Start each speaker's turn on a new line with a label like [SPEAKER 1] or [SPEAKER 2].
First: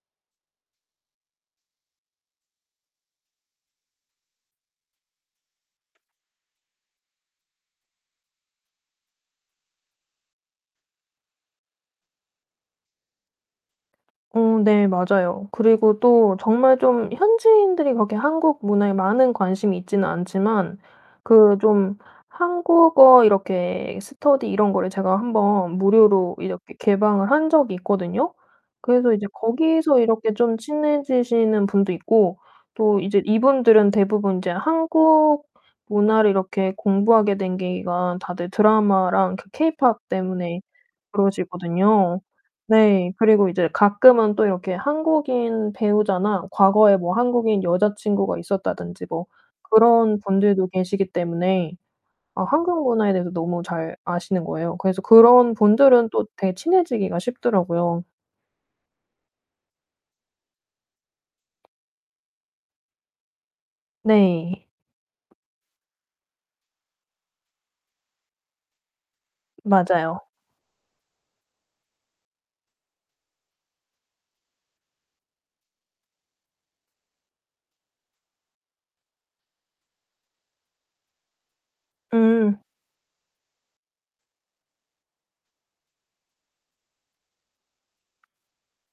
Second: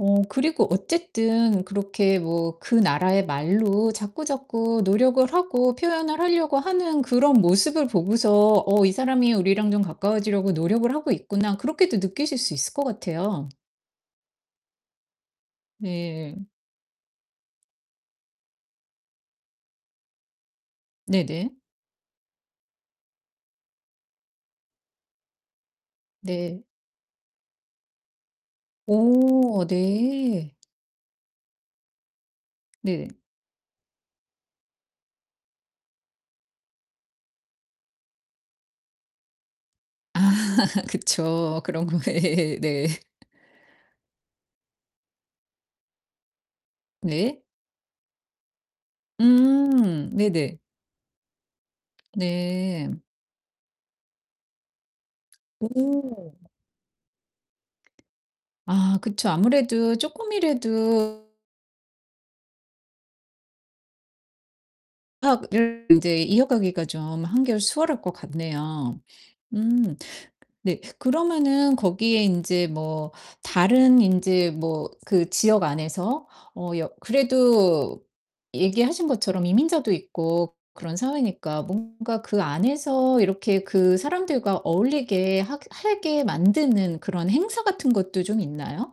[SPEAKER 1] 어 그리고 어쨌든 그렇게 뭐 그 나라의 말로 자꾸자꾸 노력을 하고 표현을 하려고 하는 그런 모습을 보고서 '어 이 사람이 우리랑 좀 가까워지려고 노력을 하고 있구나.' 그렇게도 느끼실 수 있을 것 같아요.
[SPEAKER 2] 어. 네. 맞아요. 그리고 또
[SPEAKER 1] 네.
[SPEAKER 2] 정말 좀 현지인들이 그렇게 한국 문화에 많은 관심이 있지는 않지만
[SPEAKER 1] 네네.
[SPEAKER 2] 그 좀 한국어 이렇게 스터디 이런 거를 제가 1 번 무료로
[SPEAKER 1] 네.
[SPEAKER 2] 이렇게 개방을 한 적이 있거든요. 그래서 이제
[SPEAKER 1] 어
[SPEAKER 2] 거기서 이렇게
[SPEAKER 1] 네.
[SPEAKER 2] 좀 친해지시는 분도 있고 또
[SPEAKER 1] 네.
[SPEAKER 2] 이제 이분들은 대부분 인제 한국 문화를 이렇게 공부하게 된 계기가 다들 드라마랑 케 케이팝
[SPEAKER 1] 아
[SPEAKER 2] 때문에
[SPEAKER 1] 그쵸. 그런 거.
[SPEAKER 2] 그러시거든요.
[SPEAKER 1] 네.
[SPEAKER 2] 네. 그리고 이제 가끔은 또 이렇게 한국인 배우자나 과거에 뭐
[SPEAKER 1] 네.
[SPEAKER 2] 한국인 여자 친구가 있었다든지 뭐
[SPEAKER 1] 음
[SPEAKER 2] 그런
[SPEAKER 1] 네네.
[SPEAKER 2] 분들도 계시기 때문에 아 한국
[SPEAKER 1] 네.
[SPEAKER 2] 문화에 대해서 너무 잘 아시는 거예요. 그래서 그런 분들은 또
[SPEAKER 1] 오.
[SPEAKER 2] 되게 친해지기가 쉽더라고요.
[SPEAKER 1] 아. 그쵸. 아무래도 쪼끔이라도
[SPEAKER 2] 네.
[SPEAKER 1] 학 [unintelligible] 인제 이어가기가 좀 한결 수월할 것 같네요. 음.
[SPEAKER 2] 맞아요.
[SPEAKER 1] 네. 그러면은 거기에 인제 뭐 다른 인제 뭐 그 지역 안에서 어 여 그래도 얘기하신 것처럼 이민자도 있고 그런 사회니까 뭔가 그
[SPEAKER 2] 음.
[SPEAKER 1] 안에서 이렇게 그 사람들과 어울리게 하게 해게 만드는 그런 행사 같은 것도 좀 있나요?